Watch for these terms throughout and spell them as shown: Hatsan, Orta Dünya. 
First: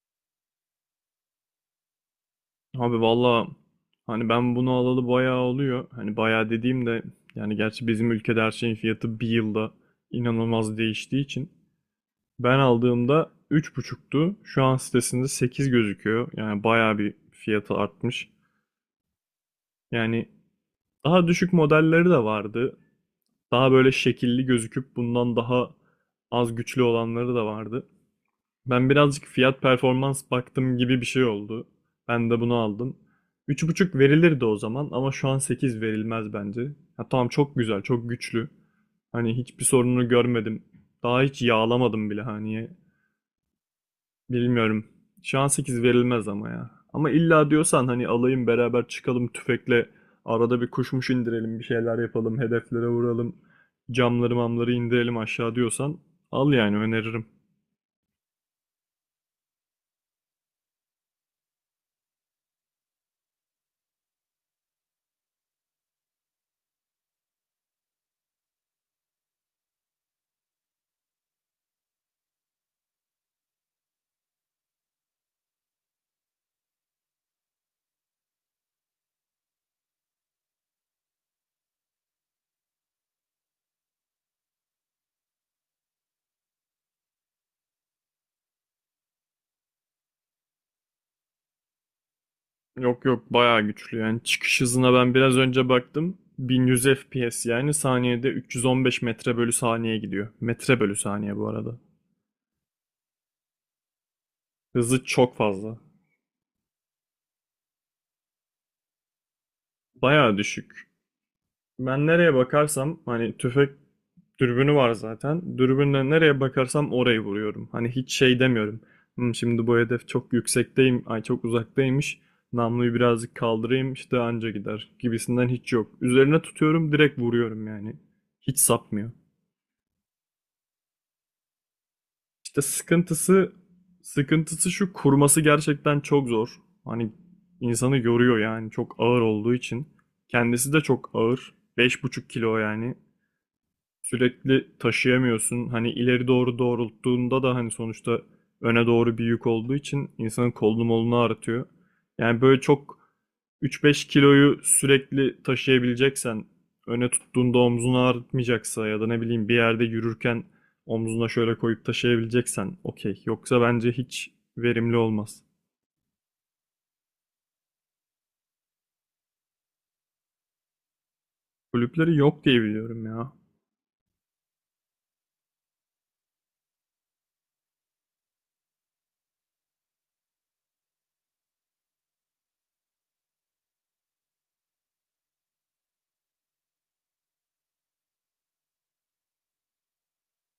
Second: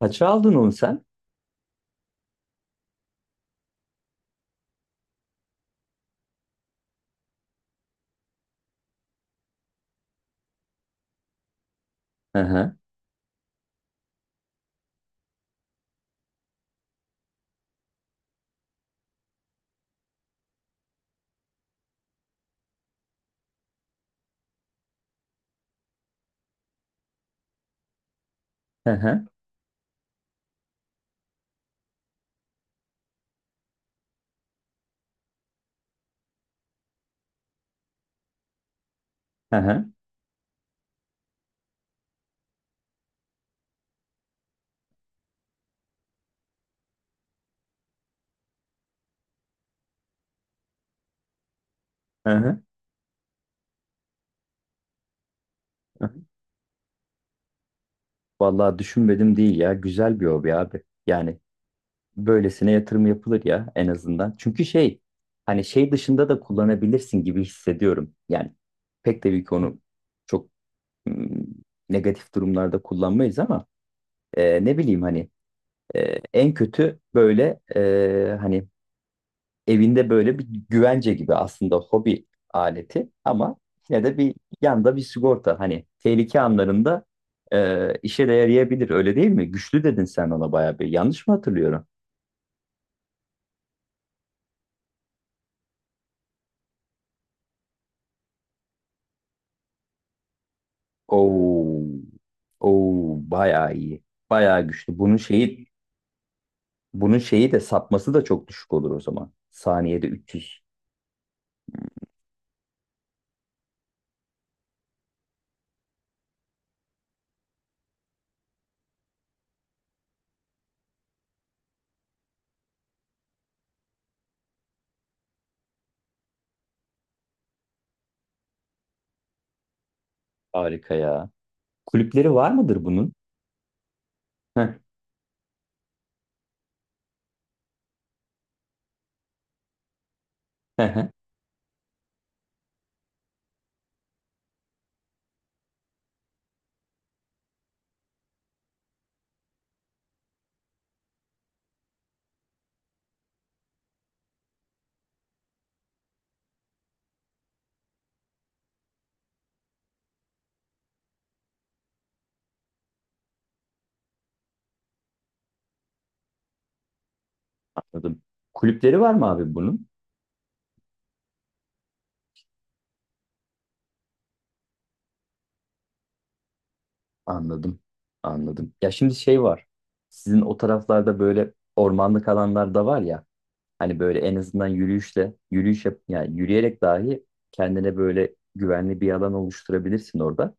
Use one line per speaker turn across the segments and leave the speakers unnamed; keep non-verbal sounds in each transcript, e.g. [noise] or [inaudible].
Kaça aldın onu sen?
Abi valla hani ben bunu alalı bayağı oluyor. Hani bayağı dediğim de yani gerçi bizim ülkede her şeyin fiyatı bir yılda inanılmaz değiştiği için
Hı
ben
hı,
aldığımda üç buçuktu. Şu an sitesinde 8 gözüküyor. Yani bayağı bir fiyatı artmış. Yani daha düşük modelleri de vardı. Daha böyle şekilli gözüküp bundan daha az güçlü olanları da vardı.
hı
Ben birazcık
hı,
fiyat performans baktım gibi bir şey oldu. Ben de bunu aldım. Üç buçuk verilirdi o zaman ama şu an 8 verilmez bence. Ha, tamam, çok güzel, çok güçlü. Hani
hı
hiçbir
hı,
sorununu görmedim. Daha hiç yağlamadım bile hani. Bilmiyorum. Şu an 8 verilmez ama ya. Ama illa diyorsan hani alayım beraber çıkalım tüfekle arada bir kuşmuş indirelim, bir şeyler
hı
yapalım,
hı.
hedeflere vuralım. Camları mamları indirelim aşağı diyorsan
Hı hı.
al yani öneririm.
Vallahi düşünmedim değil ya. Güzel bir hobi abi. Yani böylesine yatırım yapılır ya, en azından. Çünkü şey, hani şey dışında da kullanabilirsin gibi hissediyorum. Yani pek tabii ki onu çok ım, negatif durumlarda kullanmayız ama ne bileyim hani, e, en kötü böyle hani evinde böyle bir güvence gibi, aslında hobi aleti ama yine de bir yanda bir sigorta, hani tehlike anlarında işe de yarayabilir, öyle değil mi? Güçlü dedin sen ona bayağı, bir yanlış mı hatırlıyorum?
Yok yok, bayağı güçlü yani. Çıkış hızına ben biraz önce baktım. 1100 FPS, yani saniyede 315 metre bölü saniye gidiyor. Metre bölü saniye bu arada.
Oo, oo bayağı iyi. Bayağı güçlü.
Hızı çok fazla.
Bunun şeyi de, sapması da çok düşük olur o zaman. Saniyede
Bayağı
300.
düşük. Ben nereye bakarsam hani tüfek dürbünü var zaten. Dürbünle nereye bakarsam orayı vuruyorum. Hani hiç şey demiyorum. "Hmm, şimdi bu hedef çok yüksekteyim. Ay çok uzaktaymış. Namluyu birazcık kaldırayım işte anca gider" gibisinden hiç yok. Üzerine tutuyorum, direkt vuruyorum yani. Hiç sapmıyor.
Harika ya. Kulüpleri var
İşte
mıdır bunun?
sıkıntısı
Heh,
şu, kurması gerçekten çok zor. Hani insanı yoruyor yani çok ağır olduğu için. Kendisi de
heh, heh.
çok ağır. 5,5 kilo yani, sürekli taşıyamıyorsun. Hani ileri doğru doğrulttuğunda da hani sonuçta öne doğru bir yük olduğu için insanın kolunu molunu ağrıtıyor. Yani böyle çok 3-5 kiloyu sürekli taşıyabileceksen, öne tuttuğunda omzunu ağrıtmayacaksa ya da ne bileyim bir yerde yürürken omzuna şöyle koyup taşıyabileceksen okey. Yoksa bence hiç verimli olmaz.
Anladım. Kulüpleri var mı abi bunun?
Kulüpleri yok diye biliyorum ya.
Anladım. Anladım. Ya, şimdi şey var. Sizin o taraflarda böyle ormanlık alanlar da var ya. Hani böyle en azından yürüyüşle, yürüyüş yap, yani yürüyerek dahi kendine böyle güvenli bir alan oluşturabilirsin orada.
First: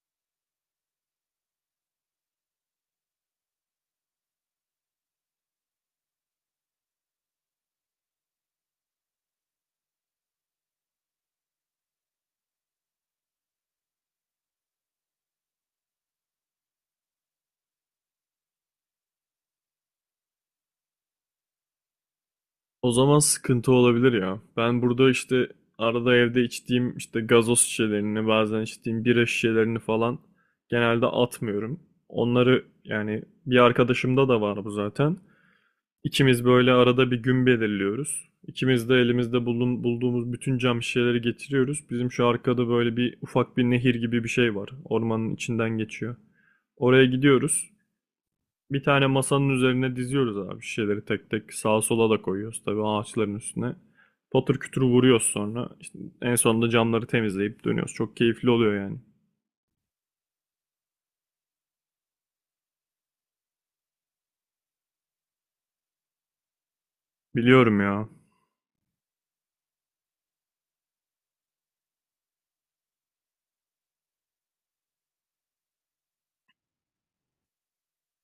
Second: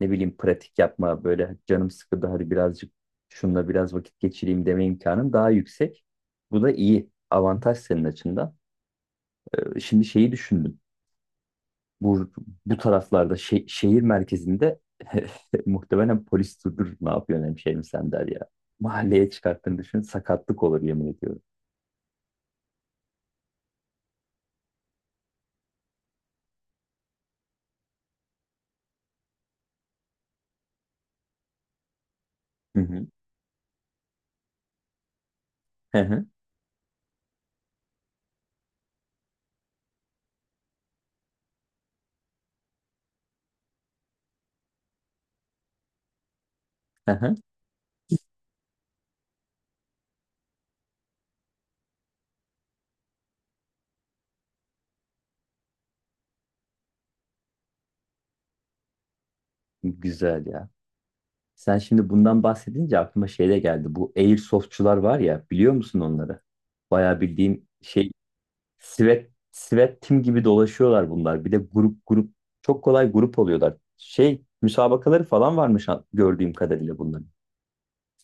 Ne bileyim, pratik yapma, böyle canım sıkıldı hadi birazcık şununla biraz vakit geçireyim deme imkanın daha yüksek. Bu da iyi. Avantaj senin açından. Şimdi şeyi düşündüm, bu, bu taraflarda şehir merkezinde [laughs] muhtemelen polis durdur ne yapıyorsun hemşehrim sen der ya. Mahalleye çıkarttığını düşün, sakatlık olur yemin ediyorum.
O zaman sıkıntı olabilir ya. Ben burada işte arada evde içtiğim işte gazoz şişelerini, bazen içtiğim bira şişelerini falan genelde atmıyorum. Onları
Hı hı.
yani, bir arkadaşımda da var bu zaten.
Hı hı.
İkimiz böyle arada bir gün belirliyoruz. İkimiz de elimizde bulduğumuz bütün cam şişeleri getiriyoruz. Bizim şu arkada böyle bir ufak bir nehir gibi bir şey var. Ormanın içinden geçiyor. Oraya
Hı hı.
gidiyoruz. Bir tane masanın üzerine diziyoruz abi şişeleri, tek tek sağa sola da koyuyoruz tabii ağaçların üstüne. Patır kütür vuruyoruz sonra. İşte en sonunda camları temizleyip dönüyoruz. Çok keyifli oluyor yani.
Güzel ya. Sen şimdi bundan bahsedince aklıma şey de geldi. Bu airsoftçular var ya, biliyor musun onları? Bayağı bildiğin
Biliyorum ya.
şey, sivet sivet tim gibi dolaşıyorlar bunlar. Bir de grup grup çok kolay grup oluyorlar. Şey müsabakaları falan varmış gördüğüm kadarıyla bunların.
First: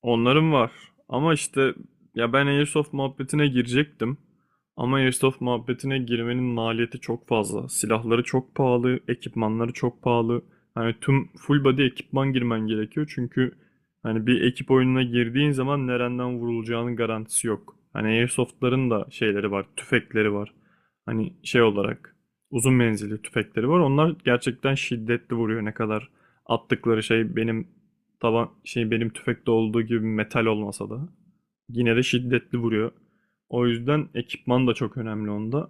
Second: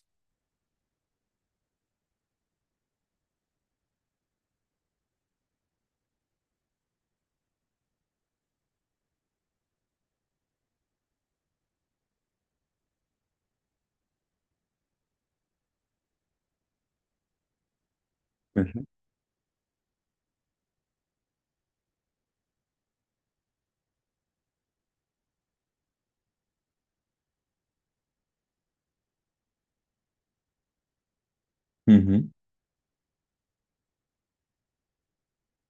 Onların var. Ama işte ya, ben Airsoft muhabbetine girecektim. Ama Airsoft muhabbetine girmenin maliyeti çok fazla. Silahları çok pahalı, ekipmanları çok pahalı. Hani tüm full body ekipman girmen gerekiyor. Çünkü hani bir ekip oyununa girdiğin zaman nereden vurulacağının garantisi yok. Hani
Hı hı.
Airsoft'ların da şeyleri var, tüfekleri var. Hani şey olarak uzun menzilli tüfekleri var. Onlar gerçekten şiddetli vuruyor. Ne kadar attıkları şey benim, taban şey, benim tüfekte olduğu gibi metal olmasa da
Hı
yine de
hı.
şiddetli vuruyor. O yüzden ekipman da çok önemli onda.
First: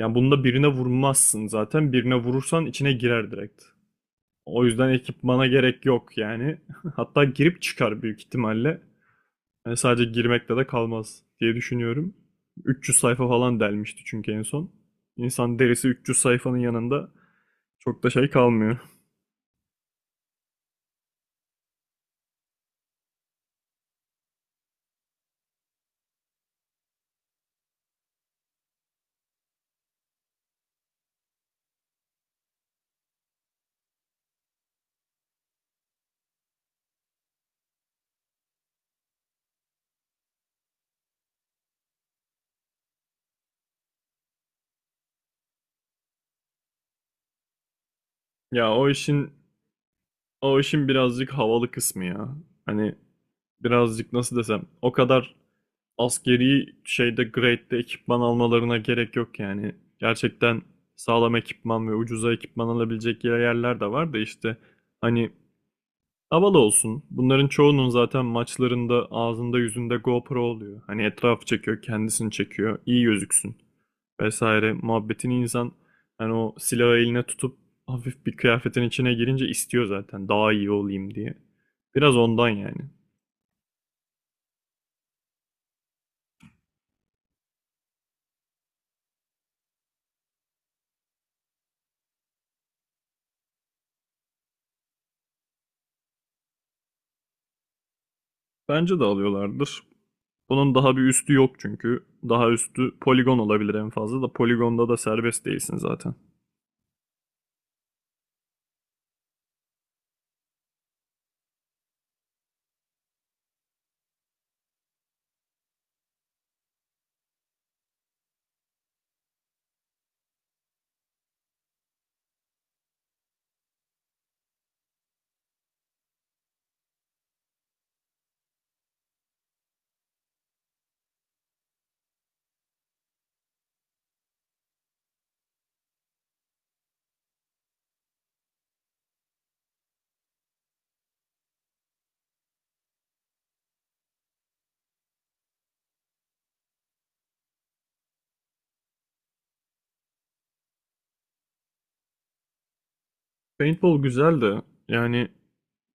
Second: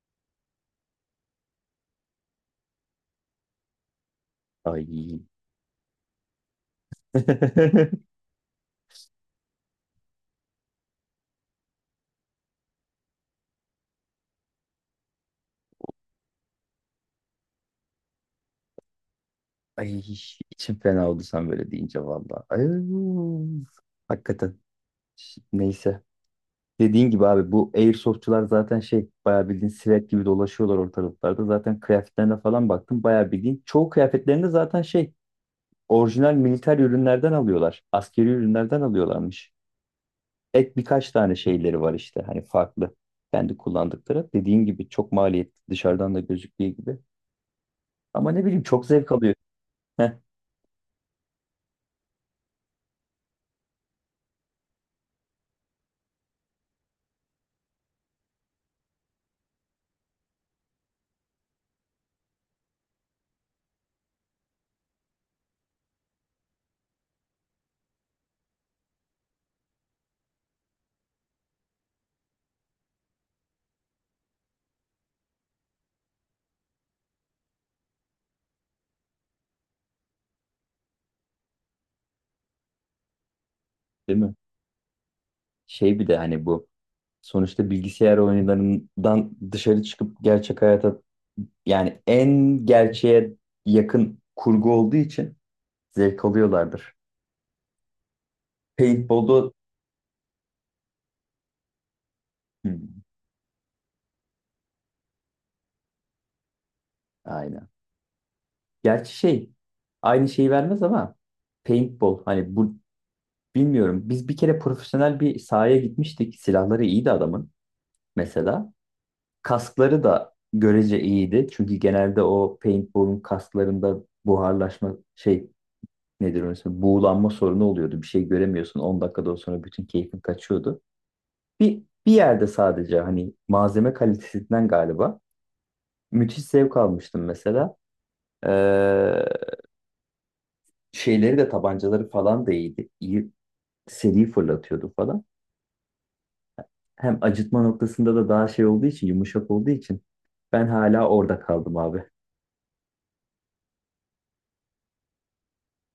Yani bunda birine vurmazsın zaten. Birine vurursan içine girer direkt. O yüzden
Ay
ekipmana gerek yok yani. [laughs] Hatta girip
[laughs]
çıkar büyük ihtimalle. Yani sadece girmekte de kalmaz diye düşünüyorum. 300 sayfa falan delmişti çünkü en son. İnsan derisi 300 sayfanın yanında çok da şey kalmıyor. [laughs]
ay içim fena oldu sen böyle deyince valla. Ay, hakikaten. Neyse. Dediğin gibi abi, bu airsoftçular zaten şey, bayağı bildiğin silet gibi dolaşıyorlar ortalıklarda. Zaten kıyafetlerine falan baktım, bayağı bildiğin. Çoğu kıyafetlerinde zaten şey, orijinal militer ürünlerden alıyorlar. Askeri ürünlerden alıyorlarmış. Ek birkaç tane şeyleri var işte, hani farklı. Kendi kullandıkları. Dediğin gibi çok maliyetli, dışarıdan da gözüktüğü gibi. Ama ne bileyim,
Ya
çok
o
zevk
işin
alıyor. Heh,
o işin birazcık havalı kısmı ya. Hani birazcık nasıl desem, o kadar askeri şeyde, grade'de ekipman almalarına gerek yok yani. Gerçekten sağlam ekipman ve ucuza ekipman alabilecek yerler de var da işte hani, havalı olsun. Bunların çoğunun zaten maçlarında ağzında yüzünde GoPro oluyor. Hani etrafı çekiyor, kendisini çekiyor, iyi gözüksün vesaire. Muhabbetini insan hani o silahı eline tutup hafif bir kıyafetin içine girince istiyor zaten, daha iyi olayım diye. Biraz ondan yani.
değil mi? Şey, bir de hani bu, sonuçta bilgisayar oyunlarından dışarı çıkıp gerçek hayata, yani en gerçeğe yakın kurgu olduğu için zevk alıyorlardır.
Bence de
Paintball'da
alıyorlardır. Bunun daha bir üstü yok çünkü. Daha üstü
hmm,
poligon olabilir en fazla, da poligonda da serbest değilsin zaten.
aynen. Gerçi şey, aynı şeyi vermez ama paintball, hani bu, bilmiyorum. Biz bir kere profesyonel bir sahaya gitmiştik. Silahları iyiydi adamın mesela. Kaskları da görece iyiydi. Çünkü genelde o paintball'un kasklarında buharlaşma şey, nedir orası? Buğulanma sorunu oluyordu. Bir şey göremiyorsun. 10 dakikadan sonra bütün keyfin kaçıyordu. Bir yerde sadece hani malzeme kalitesinden galiba müthiş zevk almıştım mesela. Ee, Şeyleri de, tabancaları falan da iyiydi. İyi seri fırlatıyordu falan. Hem acıtma noktasında da daha şey olduğu için, yumuşak olduğu için ben hala orada kaldım abi.
Paintball güzel de yani,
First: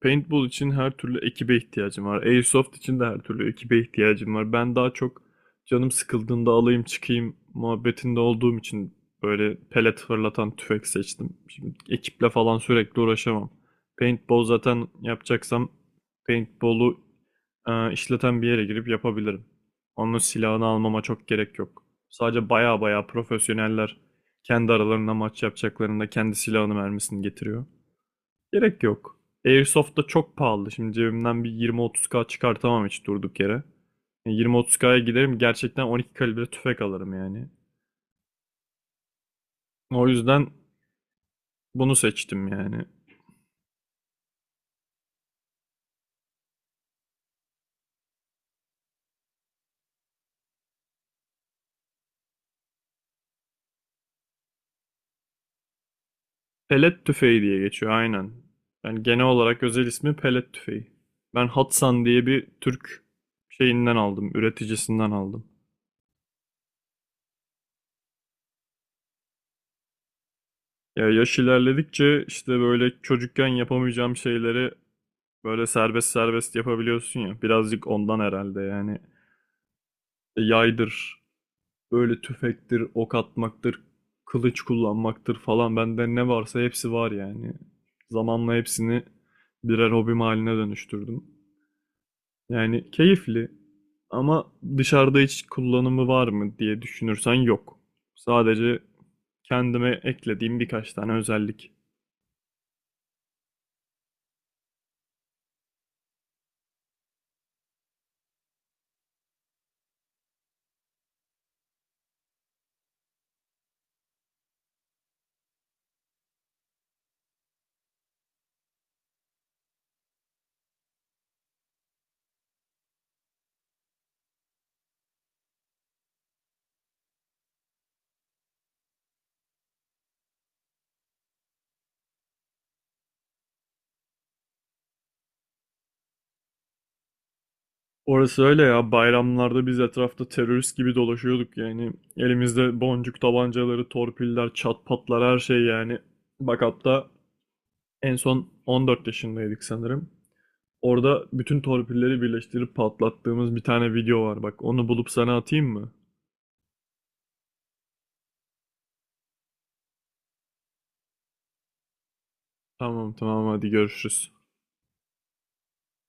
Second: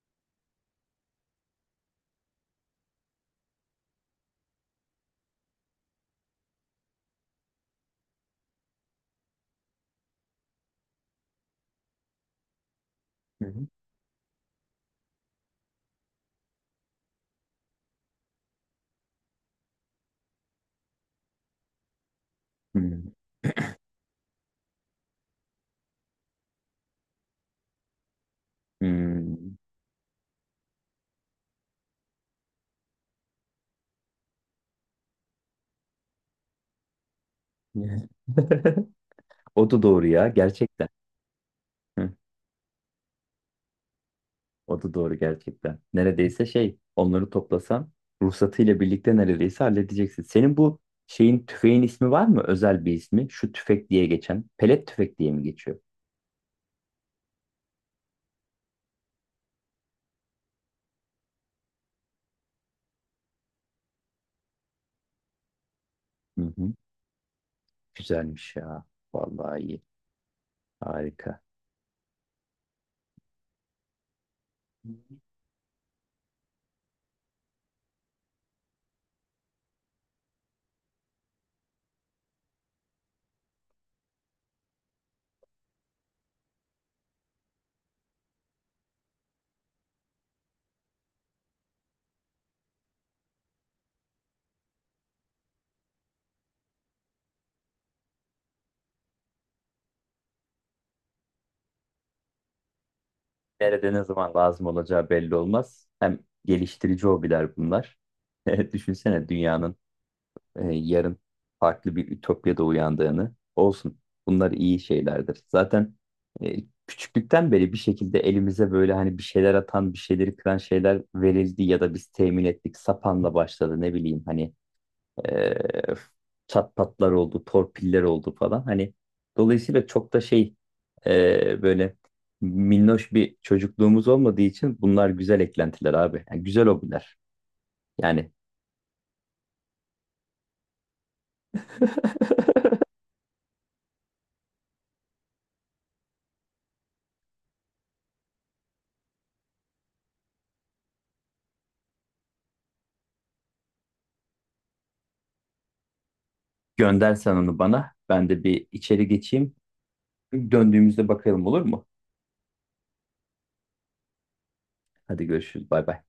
paintball için her türlü ekibe ihtiyacım var. Airsoft için de her türlü ekibe ihtiyacım var. Ben daha çok canım sıkıldığında alayım çıkayım muhabbetinde olduğum için böyle pelet fırlatan tüfek seçtim. Şimdi ekiple falan sürekli
Hı
uğraşamam.
hı.
Paintball zaten yapacaksam paintball'u işleten bir yere girip yapabilirim. Onun silahını almama çok gerek yok. Sadece baya baya
Hmm.
profesyoneller kendi aralarında maç yapacaklarında kendi silahını mermisini getiriyor. Gerek yok.
Hmm.
Airsoft da çok pahalı. Şimdi cebimden bir 20-30K çıkartamam hiç durduk yere. Yani 20-30K'ya giderim gerçekten 12 kalibre tüfek alırım yani.
[laughs] O da doğru
O
ya,
yüzden
gerçekten.
bunu
Hı,
seçtim yani.
o da doğru gerçekten. Neredeyse şey, onları toplasan ruhsatıyla birlikte neredeyse halledeceksin. Senin bu şeyin, tüfeğin ismi var mı? Özel bir ismi. Şu tüfek diye geçen. Pelet tüfek diye mi geçiyor?
Pelet tüfeği diye geçiyor aynen. Yani genel olarak özel ismi pelet tüfeği. Ben Hatsan diye bir Türk şeyinden aldım, üreticisinden aldım.
Hı hı. Güzelmiş ya. Vallahi iyi.
Ya, yaş
Harika.
ilerledikçe işte böyle çocukken yapamayacağım şeyleri böyle serbest serbest yapabiliyorsun ya. Birazcık ondan herhalde yani. Yaydır, böyle tüfektir, ok atmaktır, kılıç kullanmaktır falan. Bende ne varsa hepsi var yani. Zamanla hepsini birer hobim haline dönüştürdüm. Yani keyifli, ama dışarıda hiç kullanımı var mı diye düşünürsen yok. Sadece kendime eklediğim birkaç tane özellik.
Nerede ne zaman lazım olacağı belli olmaz. Hem geliştirici hobiler bunlar. [laughs] Düşünsene dünyanın yarın farklı bir ütopyada uyandığını olsun. Bunlar iyi şeylerdir. Zaten e, küçüklükten beri bir şekilde elimize böyle hani bir şeyler atan, bir şeyleri kıran şeyler verildi ya da biz temin ettik. Sapanla başladı, ne bileyim hani, e, çat patlar oldu, torpiller oldu falan. Hani dolayısıyla çok da şey, böyle minnoş bir çocukluğumuz olmadığı için bunlar güzel eklentiler abi. Yani güzel hobiler. Yani
Orası öyle ya. Bayramlarda biz etrafta terörist gibi dolaşıyorduk yani.
[laughs]
Elimizde boncuk tabancaları, torpiller, çat patlar, her şey yani. Bak hatta en son 14 yaşındaydık sanırım. Orada bütün torpilleri birleştirip patlattığımız bir tane video var. Bak onu bulup sana atayım mı?
gönder sen onu bana. Ben de bir içeri geçeyim. Döndüğümüzde bakalım, olur mu?
Tamam tamam, hadi görüşürüz.
Hadi görüşürüz. Bay bay.